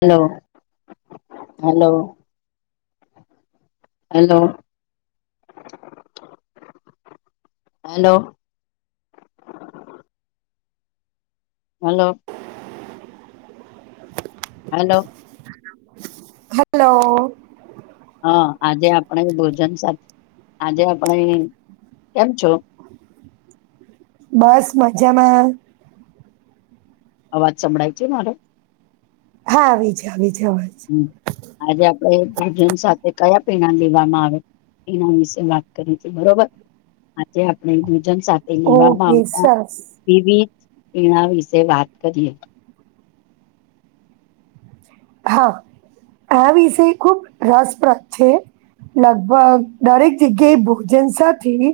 હાલો હાલો hello. Hello. હાલો. હાલો. Hello. હ આજે આપણે ભોજન સાથે આજે આપણે કેમ છો? બસ મજામાં અવાજ સંભળાય છે મારો હા આવી છે આવી છે. અવાજ હમ્મ આજે આપ ણે ભોજન સાથે કયા પીણા લેવામાં આવે એના વિશે વાત કરીશું બરોબર આજે આપણે ભોજન સાથે લેવામાં ઓકે આવતા સરસ વિવિધ પીણા વિશે વાત કરીએ હા આ વિષય ખુબ રસપ્રદ છે. લગભગ દરેક જગ્યાએ ભોજન સાથેની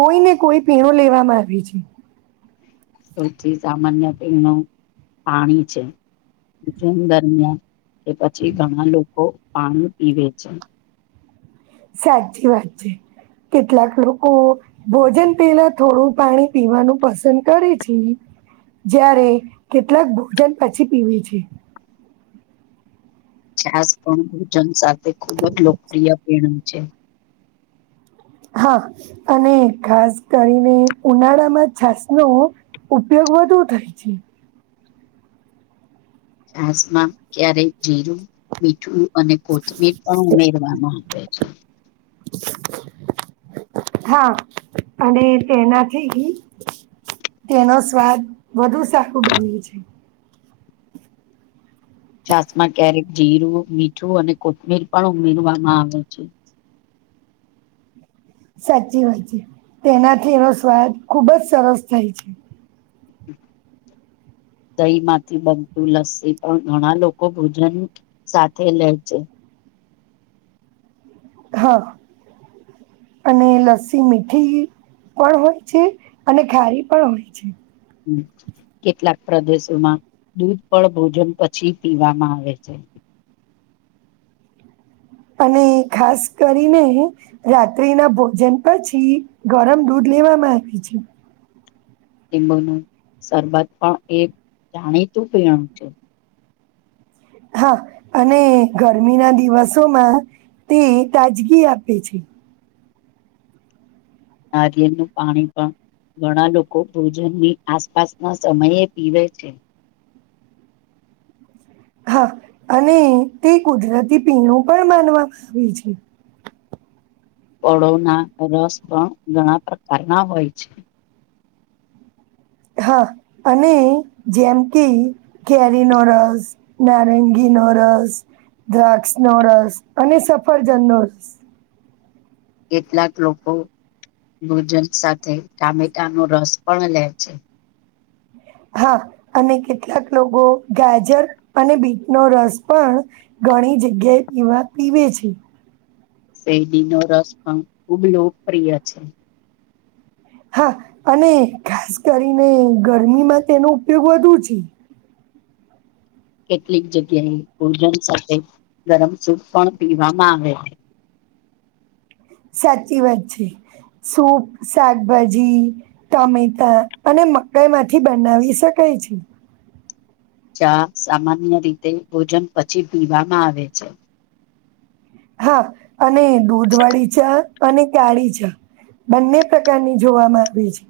કોઈને કોઈ પીણો લેવામાં આવે છે. સૌથી સામાન્ય પીણું પાણી છે. જેન દરમિયાન કે પછી ઘણા લોકો પાણી પીવે છે. સાચી વાત છે. કેટલાક લોકો ભોજન પહેલા થોડું પાણી પીવાનું પસંદ કરે છે. જ્યારે કેટલાક ભોજન પછી પીવે છે. છાસ પણ ભોજન સાથે ખૂબ જ લોકપ્રિય પીણું છે. હા અને ખાસ કરીને ઉનાળામાં છાસ નો ઉપયોગ વધુ થાય છે. છાસમાં ક્યારેક જીરું, મીઠું અને કોથમીર પણ ઉમેરવાનું લે છે. હા, અને તેનાથી તેનો સ્વાદ વધુ સારું બન્યું છે. છાસમાં ક્યારેક જીરું, મીઠું અને કોથમીર પણ ઉમેરવામાં આવે છે. સાચી વાત છે. તેનાથી એનો રસસ્વાદ ખુબ જ સરસ થાય છે. [unintelligible] દહી માંથી બનતું લસ્સી પણ ઘણા લોકો ભોજન સાથે લે છે. હા અને લસ્સી મીઠી પણ હોય છે, અને ખારી પણ હોય છે. હમ્મ. કેટલાક પ્રદેશોમાં દૂધ પણ ભોજન પછી પીવામાં આવે છે. અને ખાસ કરીને રાત્રિ ના ભોજન પછી ગરમ દૂધ દેવામાં આપી છે. [unintelligible] શરબત પણ એ જાણીતું પીણું છે. હા, અને ગરમી ના દિવસોમાં તે તાજગી આપે છે. નારિયેળનું પાણી પણ. ઘણા લોકો ભોજનની આસપાસના સમયે પીવે છે. હા, અને તે કુદરતી પીણું પણ માનવા આવે છે. ફળોના રસ પણ ઘણા પ્રકારના હોય છે. હા, અને જેમ કે કેરીનો રસ, નારંગી નો રસ, દ્રાક્ષ નો રસ અને સફરજન નો રસ. કેટલાક લોકો ભોજન સાથે ટામેટાનો રસ પણ લે છે. હા, અને કેટલાક લોકો ગાજર અને બીટ નો રસ પણ ઘણી જગ્યાએ પીવા પીવે છે. શેરડીનો રસ પણ ખૂબ લોકપ્રિય છે. હા, અને ખાસ કરીને ગરમીમાં તેનો ઉપયોગ વધુ છે. કેટલીક જગ્યાએ ભોજન સાથે ગરમ સૂપ પણ પીવામાં આવે છે. સાચી વાત છે. સૂપ, શાકભાજી, ટમેટા અને મકાઈ માંથી બનાવી શકાય. થાય છે. ચા સામાન્ય રીતે ભોજન પછી પીવામાં આવે છે. હા, અને દૂધ વાળી ચા. અને કાળી ચા બંને પ્રકારની જોવામાં આવી છે.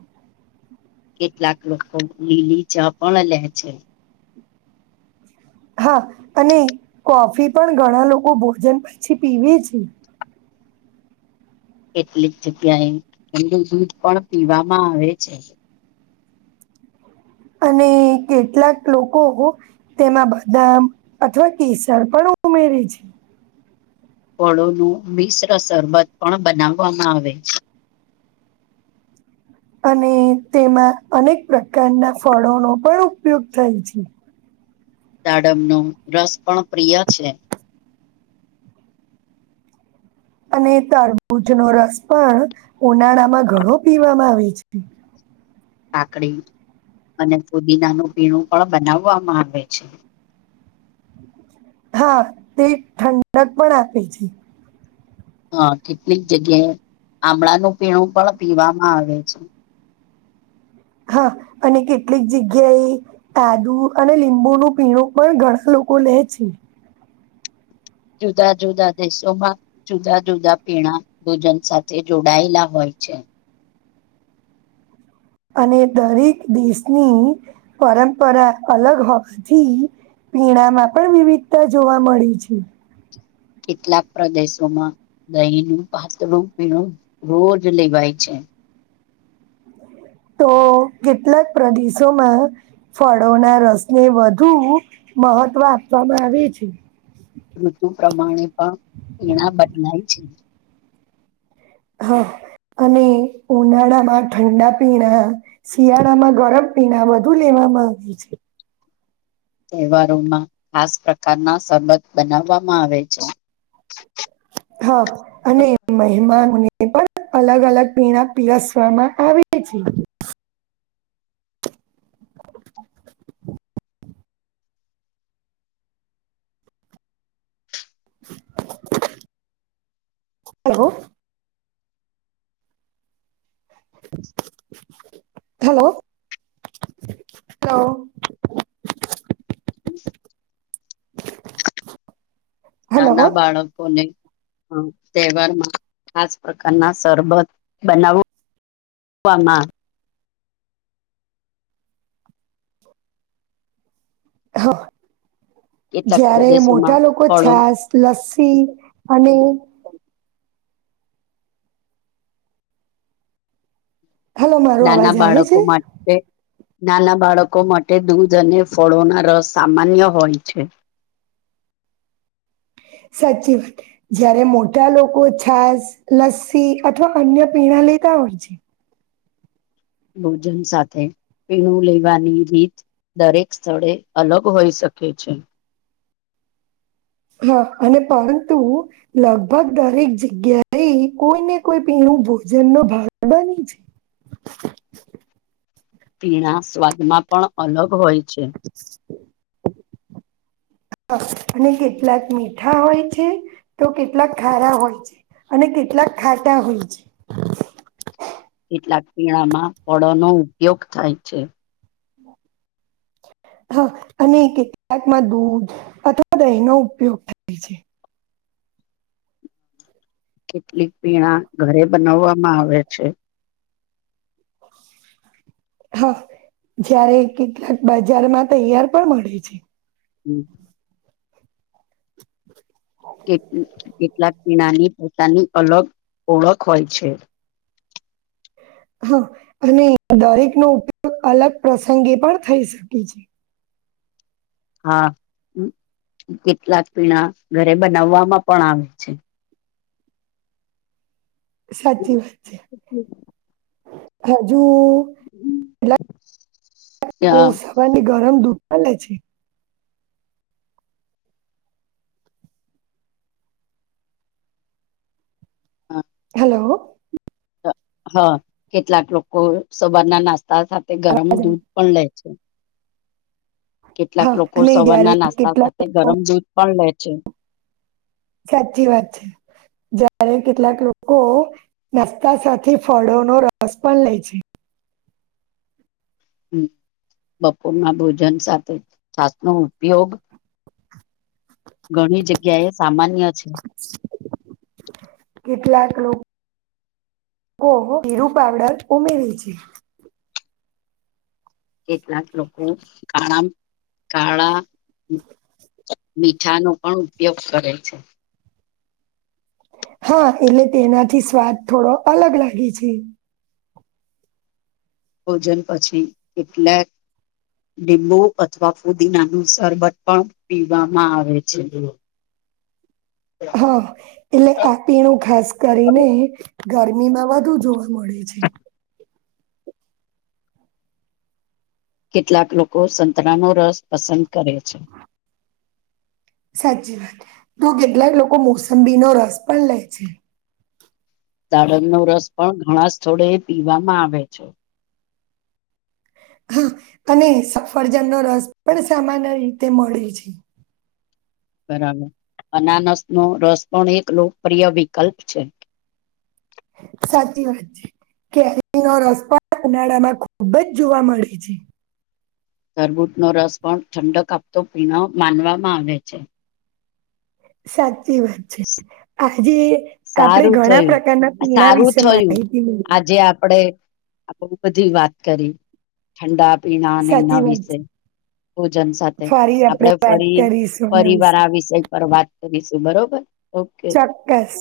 કેટલાક લોકો લીલી ચા પણ લે છે. હા, અને કોફી પણ ઘણા લોકો ભોજન પછી પીવે છે. કેટલીક જગ્યાએ એથું દૂધ પણ પીવામાં આવે છે. અને કેટલાક લોકોઓ તેમાં બદામ અથવા કેસર પણ ઊમેરે છે. ફળોનું મિશ્ર શરબત પણ બનાવવામાં આવે છે. [unintelligible] અને તેમાં અનેક પ્રકારના ફળોનો પણ ઉપયોગ થાય છે. દાડમનો રસ પણ પ્રિય છે. અને તરબૂજનો રસ પણ ઉનાળામાં ઘણો પીવામાં આવે છે. કાકડી અને ફુદીનાનું પીણું પણ બનાવવામાં આવે છે. હા, તે ઠંડક પણ આપે છે. હા, કેટલીક જગ્યાએ આમળાનું પીણું પણ પીવામાં આવે છે. હા, અને કેટલીક જગ્યાએ આદુ અને લીંબુ નું પીણું પણ ઘણા લોકો કુલ એ છે જુદા જુદા દેશોમાં જુદા જુદા પીણા ભોજન સાથે જોડાયેલા હોય છે અને દરેક દેશની પરંપરા અલગ હોવાથી પીણામાં પણ વિવિધતા જોવા મળી છે કેટલાક પ્રદેશોમાં દહીનું પાતળું પીણું રોજ લેવાય છે તો કેટલાક પ્રદેશોમાં ફળોના રસને વધુ મહત્વ આપવામાં આવી છે ઋતુ પ્રમાણે પણ પીણા બદલાય છે હા અને ઉનાળામાં ઠંડા પીણા શિયાળામાં ગરમ પીણા વધુ લેવા આમાં આવે છે તહેવારોમાં ખાસ પ્રકારના શરબત બનાવવામાં આવે છે હા અને મહેમાન અને પણ અલગ અલગ પીણા પીરસવામાં આવે છે હલો હલો તો હમ હલો નાના બાળકોને તહેવારમાં આ જ પ્રકારના શરબત બનાવું કમાં હા કેટલાક જયારે પ્રદેશોમાં મોટા લોકો ફળો છાસ, લસ્સી અને હલો મારો અવાજ નાના આવે બાળકો છે માટે નાના બાળકો માટે દૂધ અને ફળોના રસ સામાન્ય હોય છે [unintelligible] સાચી વાત જયારે મોટા લોકો છાસ લસ્સી અથવા અન્ય પીણા લેતા હોય છે ભોજન સાથે પીણું લેવાની રીત દરેક સ્થળે અલગ હોઈ શકે છે હા અને પરંતુ લગભગ દરેક જગ્યાએ કોઈને કોઈ પીણું હું ભોજન નો ભાગ બની છે પીણા સ્વાદમાં પણ અલગ હોય છે [unintelligible] અને કેટલાક મીઠા હોય છે તો કેટલાક ખારા હોય છે અને કેટલાક ખાટા હો છે [unintelligible] કેટલાક પીણામાં ફળોનો ઉપયોગ થાય છે બ [unintelligible] હ [unintelligible] હા અને કેટલાકમાં દૂધ અથવા દહીનો ઉપયોગ થાય છે કેટલીક પીણા ઘરે બનાવવામાં આવે છે [unintelligible] હા જારે કેટલાક બજારમાં તૈયાર પણ મળે છે હમ કેટલાક પીણાની પોતાની અલગ ઓળખ હોય છે [unintelligible] હવ અને દરેકનો ઉપયોગ અલગ પ્રસંગે પણ થઈ શકે છે હા હ કેટલાક પીણા ઘરે બનાવવામાં પણ આવે છે સાચી વાત છે હજુ હમ [inaudible] કેટલાક લોકો સવારની ગરમ દૂધ પણ લે છે હેલો હા કેટલાક લોકો સવારના નાસ્તા સાથે ગરમ અવાજ આવે? દૂધ પણ લે છે કેટલાક હા લોકો અને જયારે સવારના નાસ્તા કેટલાક સાથે લોકો ગરમ દૂધ પણ લે છે સાચી વાત છે ત્યારે કેટલાક લોકો નાસ્તા સાથે ફળો ન રસ પણ લે છે હ બપોરના ભોજન સાથે છાસ નો ઉપયોગ ઘણી જગ્યા એ સામાન્ય છે કેટલાક લોકો ઓ હો હીરુ પાવડર ઉમેરે છે કેટલાક લોકો કાળા કાળા મીઠાનો પણ ઉપયોગ કરે છે હા એટલે તેનાથી સ્વાદ થોડો અલગ લાગે છે ભોજન પછી કેટલાક લીંબુ અથવા ફુદીનાનું શરબત પણ પીવામાં આવે છે હા એટલે આપીણું ખાસ કરીને ગરમી માં વધુ જોવા મળે છે કેટલાક લોકો સંતરાનો રસ પસંદ કરે છે સાચી વાત તો કેટલાક લોકો મોસંબીનો રસ પણ લે છે દાડમ નો રસ પણ ઘણા સ્થળે પીવામાં આવે છે હા અને સફરજન નો રસ પણ સામાન્ય રીતે મળે છે બરાબર અનાનસ નો રસ પણ એક લોકપ્રિય વિકલ્પ છે સાચી વાત છે કે રસ પણ ઉનાળામાં ખુબ જ જોવા મળે છે તરબૂચનો રસ પણ ઠંડક આપતો પીણ માનવામાં આવે છે સાચી વાત છે આજે આપણે સારું ઘણા થયું પ્રકારના પીણા વિશે માહિતી મેળવી આપ બધી વાત કરી ઠંડા પીણા સાચી એના વાત વિશે છે. ભોજન સાથે ફરી આપડે વાત ફરી કરીશું એના ફિવાર વિશે. આ વિષય પર વાત કરીશ તું બરોબર ઓકે ચોક્કસ